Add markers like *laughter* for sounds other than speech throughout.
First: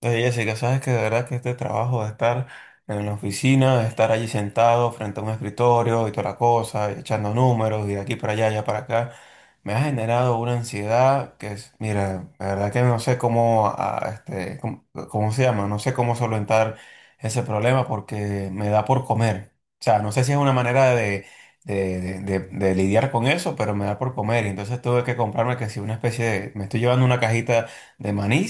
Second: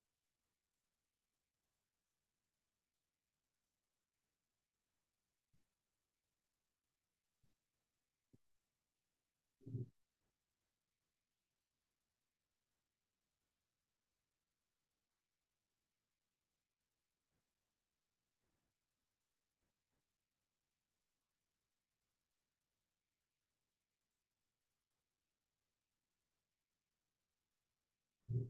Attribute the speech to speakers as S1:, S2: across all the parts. S1: Oye, Jessica, sabes que de verdad que este trabajo de estar en la oficina, de estar allí sentado frente a un escritorio y toda la cosa, y echando números y de aquí para allá, allá para acá, me ha generado una ansiedad que es, mira, la verdad que no sé cómo, cómo, cómo se llama, no sé cómo solventar ese problema porque me da por comer. O sea, no sé si es una manera de, de lidiar con eso, pero me da por comer. Y entonces tuve que comprarme que si una especie de, me estoy llevando una cajita de maní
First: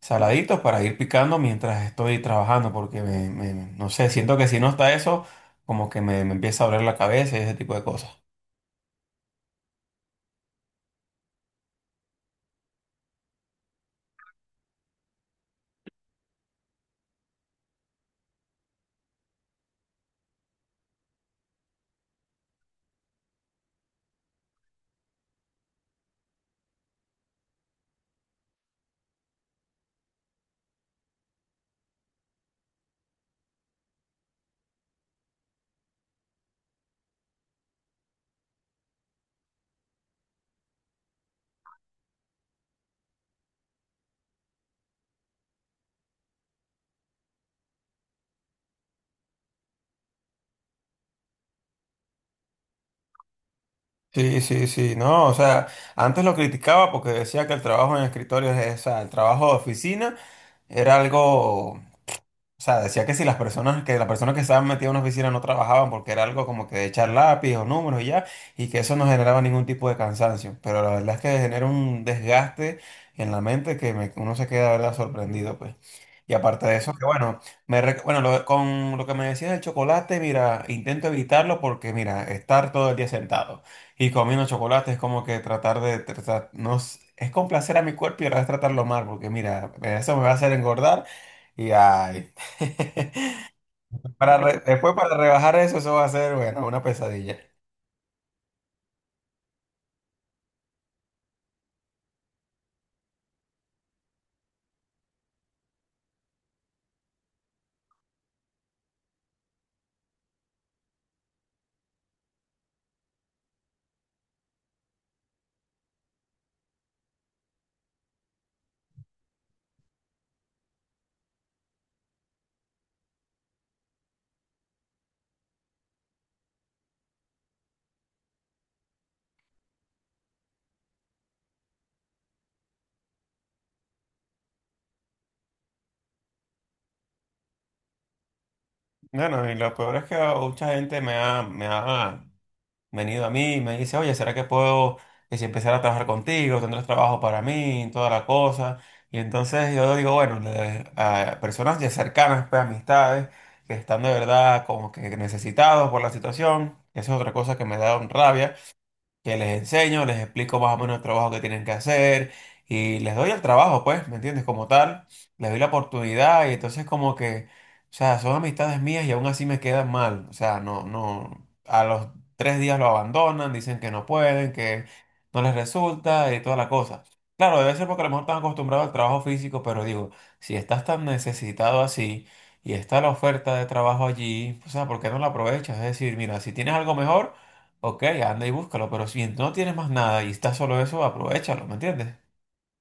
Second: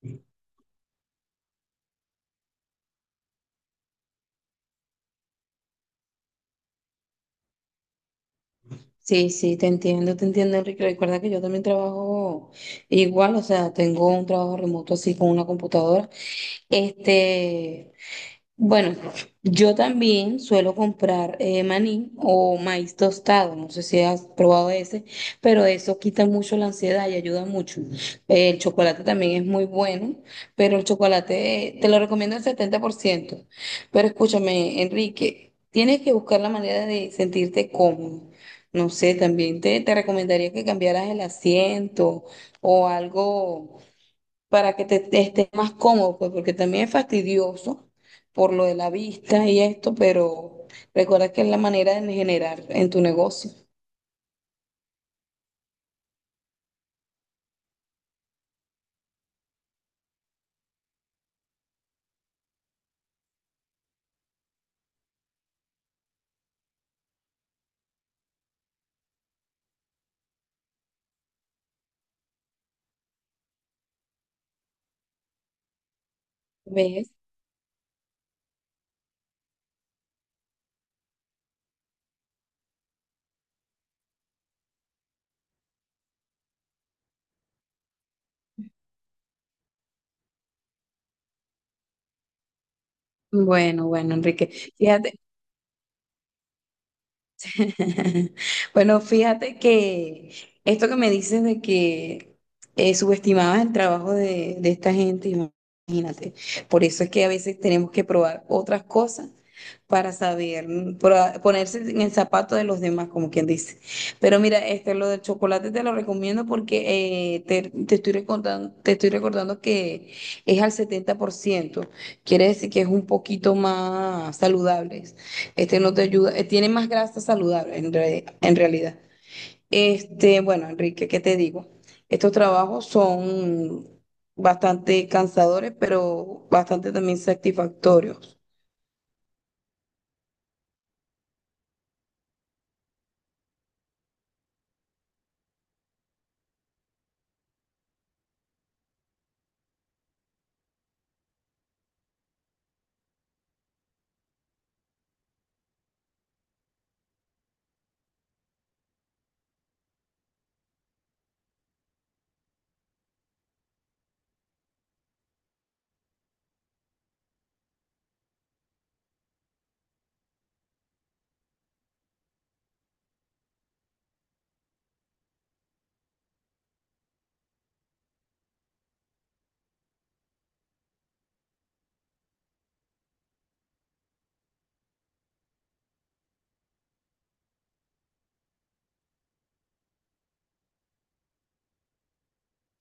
S1: saladitos para ir picando mientras estoy trabajando, porque no sé, siento que si no está eso, como que me empieza a doler la cabeza y ese tipo de cosas.
S2: Sí, sí, te entiendo, Enrique. Recuerda que yo también trabajo igual, o sea, tengo un trabajo remoto así con una computadora. Este, bueno, yo también suelo comprar maní o maíz tostado, no sé si has probado ese, pero eso quita mucho la ansiedad y ayuda mucho. El chocolate también es muy bueno, pero el chocolate te lo recomiendo el 70%. Pero escúchame, Enrique, tienes que buscar la manera de sentirte cómodo. No sé, también te recomendaría que cambiaras el asiento o algo para que te estés más cómodo, pues porque también es fastidioso por lo de la vista y esto, pero recuerda que es la manera de generar en tu negocio.
S1: Sí, sí, sí, no, o sea, antes lo criticaba porque decía que el trabajo en escritorios, o sea, el trabajo de oficina era algo. O sea, decía que si las personas, que las personas que estaban metidas en una oficina no trabajaban porque era algo como que de echar lápiz o números y ya, y que eso no generaba ningún tipo de cansancio. Pero la verdad es que genera un desgaste en la mente que uno se queda, de verdad, sorprendido, pues. Y aparte de eso, que
S2: ¿Ves?
S1: bueno, me, rec- bueno, lo- con lo que me decías del chocolate, mira, intento evitarlo porque, mira, estar todo el día sentado y comiendo chocolate es como que tratar de, tratar, no, s- es complacer a mi cuerpo y ahora es tratarlo mal, porque mira, eso me va a hacer engordar y ay.
S2: Bueno,
S1: *laughs*
S2: bueno, Enrique.
S1: Después para
S2: Fíjate,
S1: rebajar eso, eso va a ser, bueno, una pesadilla.
S2: *laughs* bueno, fíjate que esto que me dices de que subestimabas el trabajo de esta gente, imagínate. Por eso es que a veces tenemos que probar otras cosas para saber, ponerse en el zapato de los demás, como quien dice. Pero mira, este, lo del chocolate te lo recomiendo porque te estoy recordando que es al 70%. Quiere decir que es un poquito más saludable. Este no te ayuda, tiene más grasa saludable en realidad. Este, bueno, Enrique, ¿qué te digo? Estos trabajos son bastante cansadores, pero bastante también satisfactorios.
S1: Bueno, y lo peor es que mucha gente me ha venido a mí y me dice, oye, ¿será que puedo, que si empezar a trabajar contigo, tendrás trabajo para mí, toda la cosa? Y entonces yo digo, bueno, a personas ya cercanas, pues amistades, que están de verdad como que necesitados por la situación, eso es otra cosa que me da un rabia. Que les enseño, les explico más o menos el trabajo que tienen que hacer y les doy el trabajo, pues, ¿me entiendes? Como tal, les doy la oportunidad y entonces como que, o sea, son amistades mías y aún así me quedan mal, o sea, no, no, a los tres días lo abandonan, dicen que no pueden, que no les resulta y toda la cosa. Claro, debe ser porque a lo mejor están acostumbrados al trabajo físico, pero digo, si estás tan necesitado así y está la oferta de trabajo allí, o sea, ¿por qué no la aprovechas? Es decir, mira, si tienes algo mejor, ok, anda y búscalo, pero si no tienes más nada y está solo eso, aprovechalo, ¿me entiendes?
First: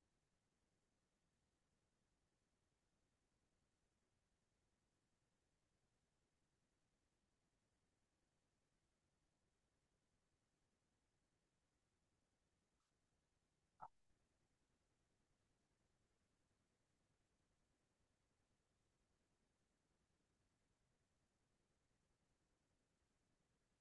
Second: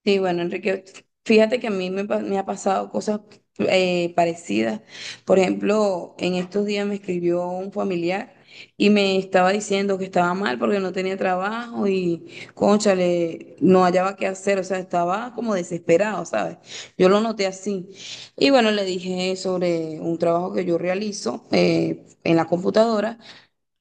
S2: Sí, bueno, Enrique, fíjate que a me ha pasado cosas parecidas. Por ejemplo, en estos días me escribió un familiar y me estaba diciendo que estaba mal porque no tenía trabajo y, cónchale, no hallaba qué hacer, o sea, estaba como desesperado, ¿sabes? Yo lo noté así. Y bueno, le dije sobre un trabajo que yo realizo en la computadora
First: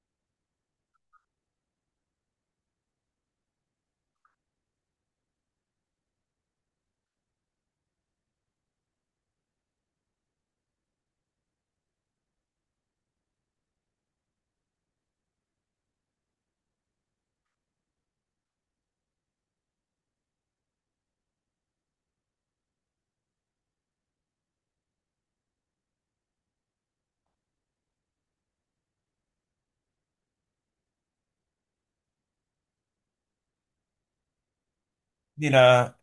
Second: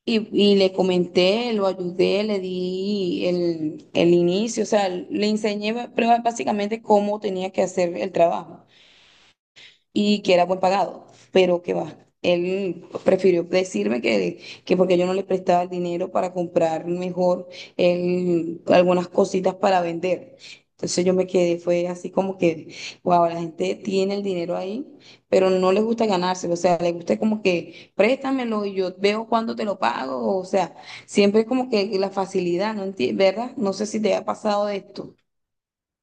S2: y le comenté, lo ayudé, le di el inicio, o sea, le enseñé pero básicamente cómo tenía que hacer el trabajo y que era buen pagado, pero que va. Él prefirió decirme que porque yo no le prestaba el dinero para comprar mejor él, algunas cositas para vender. Entonces yo me quedé, fue así como que, wow, la gente tiene el dinero ahí, pero no le gusta ganárselo, o sea, le gusta como que préstamelo y yo veo cuándo te lo pago, o sea, siempre como que la facilidad, ¿Verdad? No sé si te ha pasado esto.
S1: Mira,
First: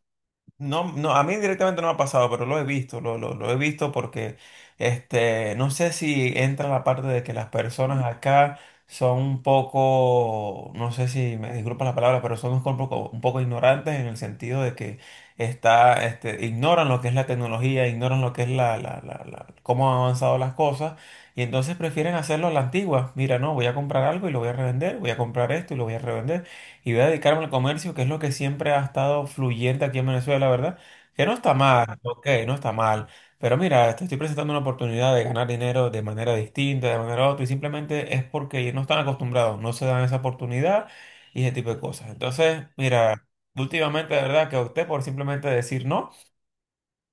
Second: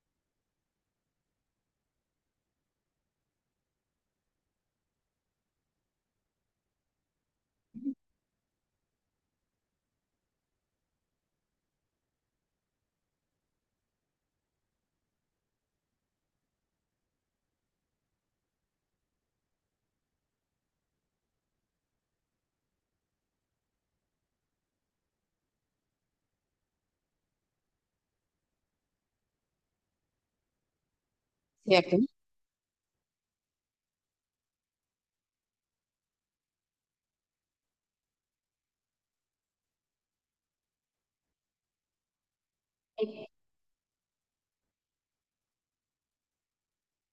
S1: no, no, a mí directamente no me ha pasado, pero lo he visto, lo he visto porque este, no sé si entra la parte de que las personas acá son un poco, no sé si me disculpa la palabra, pero son un poco ignorantes en el sentido de que está, este, ignoran lo que es la tecnología, ignoran lo que es cómo han avanzado las cosas y entonces prefieren hacerlo a la antigua. Mira, no, voy a comprar algo y lo voy a revender, voy a comprar esto y lo voy a revender y voy a dedicarme al comercio, que es lo que siempre ha estado fluyente aquí en Venezuela, ¿verdad? Que no está mal, ok, no está mal. Pero mira, te estoy presentando una oportunidad de ganar dinero de manera distinta, de manera otra, y simplemente es porque no están acostumbrados, no se dan esa oportunidad y ese tipo de cosas. Entonces, mira, últimamente, de verdad, que opté por simplemente decir no.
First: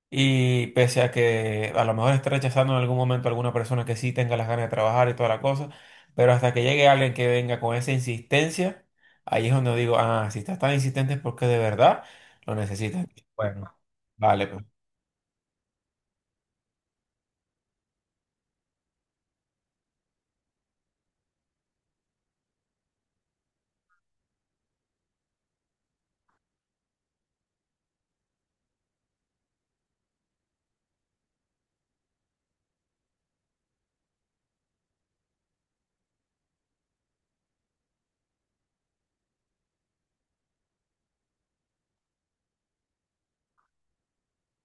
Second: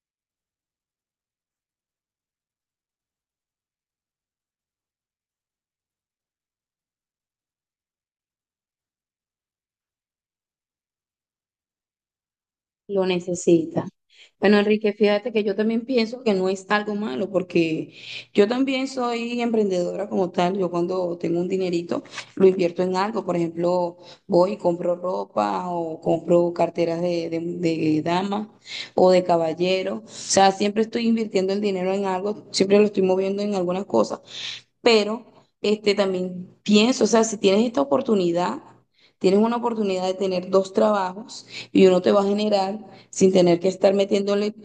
S1: Y pese a que a lo mejor esté rechazando en algún momento a alguna persona que sí tenga las ganas de trabajar y toda la cosa, pero hasta que llegue alguien que venga con esa insistencia, ahí es donde digo, ah, si estás tan insistente es porque de verdad lo necesitas.
S2: Lo
S1: Bueno,
S2: necesita.
S1: vale,
S2: Bueno,
S1: pues.
S2: Enrique, fíjate que yo también pienso que no es algo malo, porque yo también soy emprendedora como tal. Yo cuando tengo un dinerito lo invierto en algo. Por ejemplo, voy y compro ropa o compro carteras de dama o de caballero. O sea, siempre estoy invirtiendo el dinero en algo, siempre lo estoy moviendo en algunas cosas, pero este, también pienso, o sea, si tienes esta oportunidad, tienes una oportunidad de tener dos trabajos y uno te va a generar sin tener que estar metiéndole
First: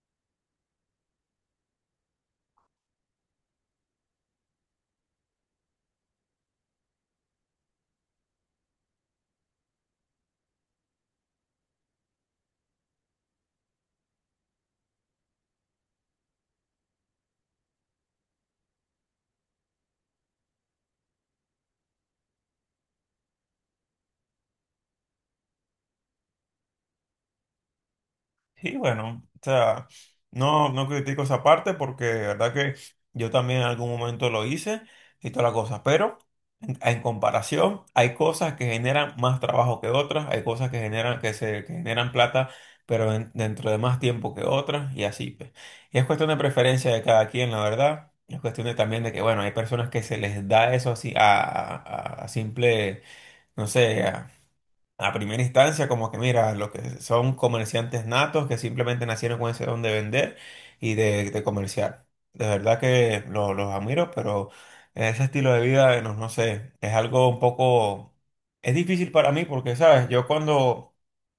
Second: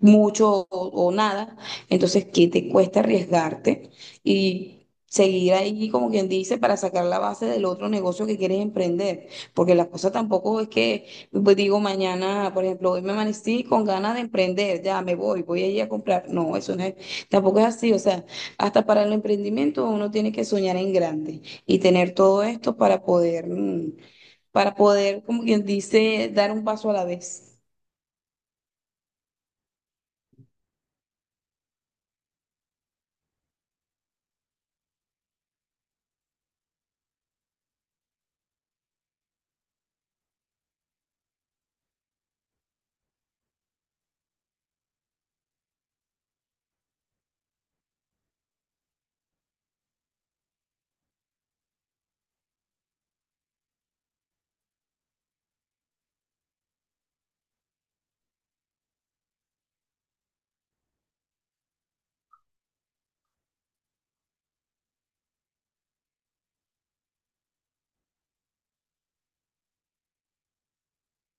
S2: mucho o nada, entonces, ¿qué te cuesta arriesgarte y seguir ahí, como quien dice, para sacar la base del otro negocio que quieres emprender? Porque la cosa tampoco es que, pues, digo, mañana, por ejemplo, hoy me amanecí con ganas de emprender, ya me voy, voy a ir a comprar. No, eso no es, tampoco es así, o sea. Hasta para el emprendimiento uno tiene que soñar en grande y tener todo esto para poder, mm, para poder, como quien dice, dar un paso a la vez.
S1: Sí, bueno, o sea, no, no critico esa parte porque de verdad que yo también en algún momento lo hice y toda la cosa, pero en comparación hay cosas que generan más trabajo que otras, hay cosas que generan, que se, que generan plata, pero dentro de más tiempo que otras y así, pues. Y es cuestión de preferencia de cada quien, la verdad. Es cuestión de también de que, bueno, hay personas que se les da eso así a, a simple, no sé, a primera instancia, como que mira, los que son comerciantes natos que simplemente nacieron con ese don de vender y de comerciar. De verdad que los admiro, pero ese estilo de vida, no, no sé, es algo un poco, es difícil para mí porque, ¿sabes? Yo cuando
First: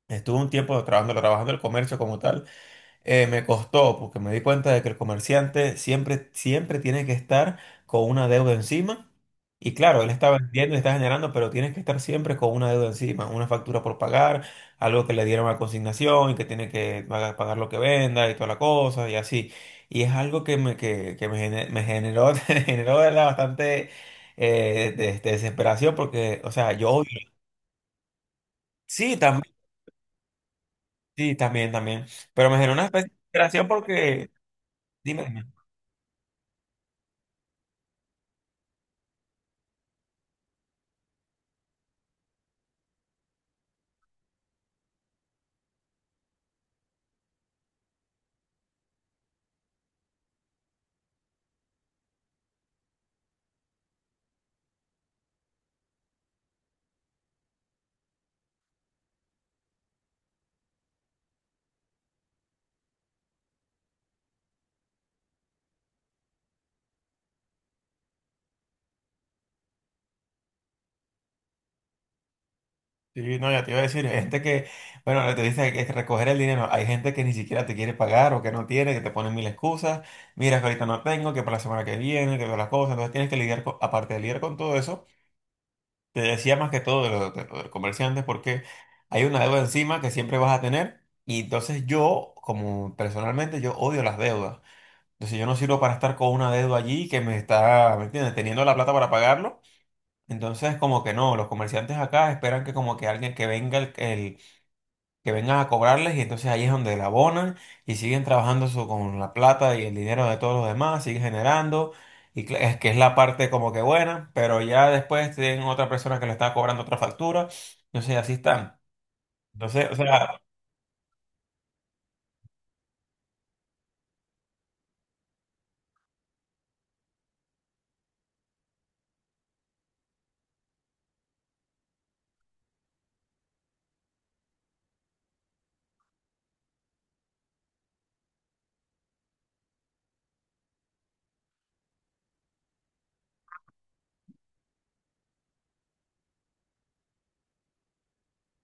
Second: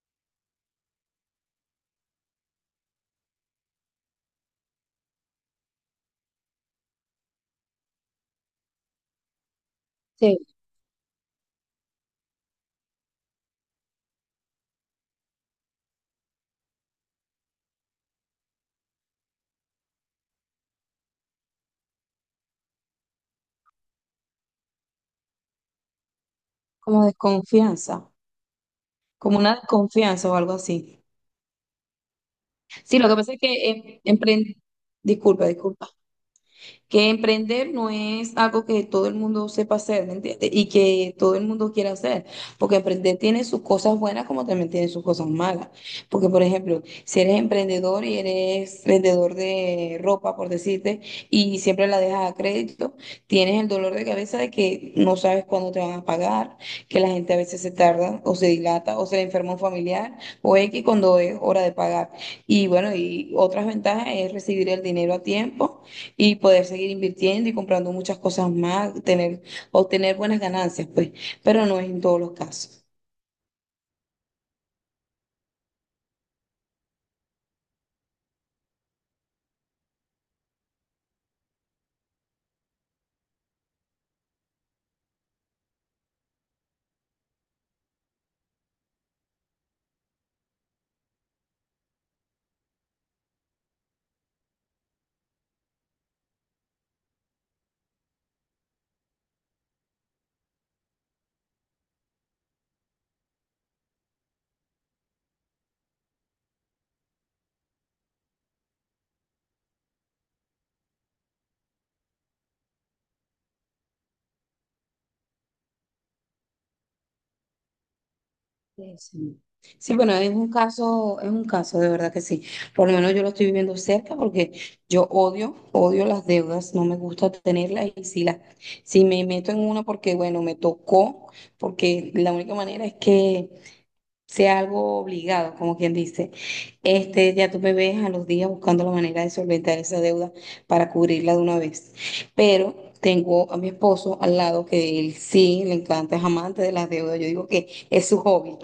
S1: estuve un tiempo trabajando, trabajando el comercio como tal, me costó porque me di cuenta de que el comerciante siempre, siempre tiene que estar con una deuda encima. Y claro, él está
S2: Sí,
S1: vendiendo y está generando, pero tienes que estar siempre con una deuda encima, una factura por pagar, algo que le dieron a consignación y que tiene que pagar, pagar lo que venda y toda la cosa y así. Y es algo que me generó, *laughs* me generó de verdad, bastante de desesperación porque, o sea, yo
S2: como
S1: odio.
S2: desconfianza,
S1: Sí,
S2: como
S1: también,
S2: una desconfianza o algo así.
S1: sí, también, también. Pero me generó una
S2: Sí, lo
S1: especie de
S2: que pasa es
S1: desesperación
S2: que
S1: porque, dime.
S2: disculpa,
S1: Dime.
S2: disculpa. Que emprender no es algo que todo el mundo sepa hacer, ¿me entiendes? Y que todo el mundo quiera hacer, porque emprender tiene sus cosas buenas como también tiene sus cosas malas. Porque, por ejemplo, si eres emprendedor y eres vendedor de ropa, por decirte, y siempre la dejas a crédito, tienes el dolor de cabeza de que no sabes cuándo te van a pagar, que la gente a veces se tarda o se dilata o se le enferma un familiar o X cuando es hora de pagar. Y bueno, y otras ventajas es recibir el dinero a tiempo y poder seguir invirtiendo y comprando muchas cosas más, tener, obtener buenas ganancias, pues, pero no es en todos los casos.
S1: Sí, no, ya te iba a decir, hay gente que, bueno, te dice que es recoger el dinero, hay gente que ni siquiera te quiere pagar o que no tiene, que te ponen mil excusas, mira que ahorita no tengo, que para la semana que viene, que todas las cosas, entonces tienes que lidiar con, aparte de lidiar con todo eso, te decía más que todo de los comerciantes, porque hay una deuda encima que siempre vas a tener y entonces yo, como personalmente, yo odio las deudas, entonces yo no sirvo para estar con una deuda allí que me está, ¿me entiendes?, teniendo la plata para pagarlo. Entonces, como que no, los comerciantes acá esperan que como que alguien que venga el que vengan a cobrarles y entonces ahí es donde la abonan y siguen trabajando eso con la plata y el dinero de todos los demás, siguen generando y es que es la parte como que buena, pero ya después tienen otra persona que le está cobrando otra factura, entonces así están.
S2: Sí, sí.
S1: Entonces,
S2: Sí,
S1: o
S2: bueno,
S1: sea,
S2: es un caso, de verdad que sí. Por lo menos yo lo estoy viviendo cerca porque yo odio, odio las deudas, no me gusta tenerlas y si si me meto en una porque, bueno, me tocó, porque la única manera es que sea algo obligado, como quien dice. Este, ya tú me ves a los días buscando la manera de solventar esa deuda para cubrirla de una vez. Pero tengo a mi esposo al lado que él sí le encanta, es amante de las deudas. Yo digo que es su hobby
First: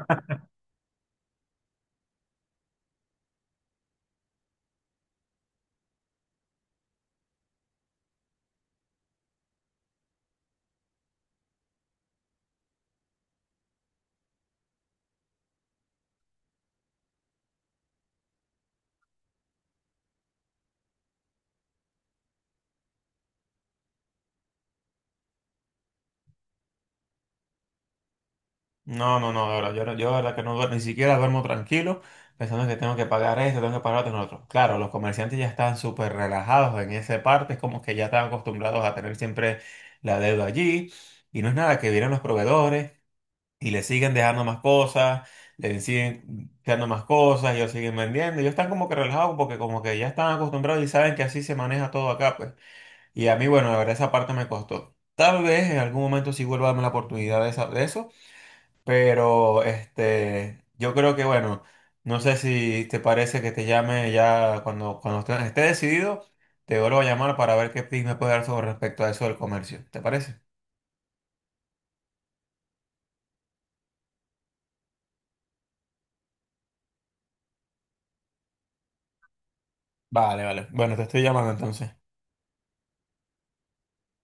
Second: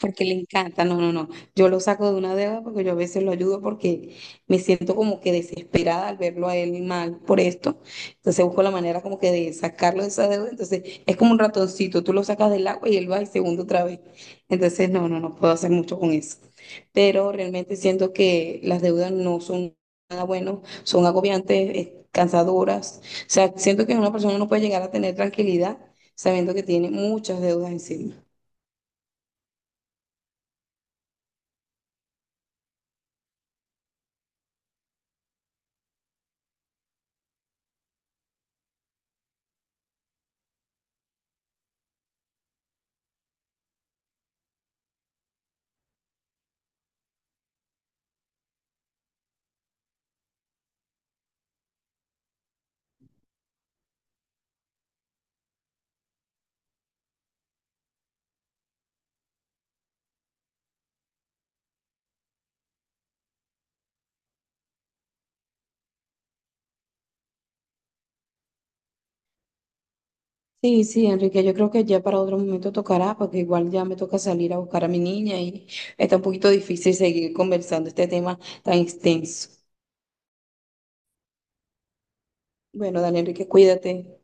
S2: porque le encanta. No, no, no. Yo lo saco de una deuda porque yo a veces lo ayudo porque me siento como que desesperada al verlo a él mal por esto. Entonces busco la manera como que de sacarlo de esa deuda. Entonces es como un ratoncito, tú lo sacas del agua y él va y se hunde otra vez. Entonces, no, no, no puedo hacer mucho con eso. Pero realmente siento que las deudas no son nada bueno, son agobiantes, cansadoras. O sea, siento que una persona no puede llegar a tener tranquilidad sabiendo que tiene muchas deudas encima.
S1: no, no, no, de verdad, yo de verdad que no duermo, ni siquiera duermo tranquilo pensando que tengo que pagar esto, tengo que pagar otro, no, otro. Claro, los comerciantes ya están súper relajados en esa parte, es como que ya están acostumbrados a tener siempre la deuda allí y no es nada que vienen los proveedores. Y le siguen dejando más cosas, le siguen dejando más cosas, ellos siguen vendiendo. Ellos están como que relajados porque como que ya están acostumbrados y saben que así se maneja todo acá, pues. Y a mí, bueno, la verdad esa parte me costó. Tal vez en algún momento sí vuelva a darme la oportunidad de, de eso, pero este, yo creo que, bueno, no sé si te parece que te llame ya cuando, cuando esté, esté decidido, te vuelvo a llamar para ver qué tips me puedes dar sobre respecto a eso del comercio. ¿Te parece?
S2: Sí, sí, Enrique, yo creo que ya para otro momento tocará, porque igual ya me toca salir a buscar a mi niña y está un poquito difícil seguir conversando este tema tan extenso.
S1: Vale, vale. Bueno, te estoy llamando entonces.
S2: Bueno, dale, Enrique, cuídate.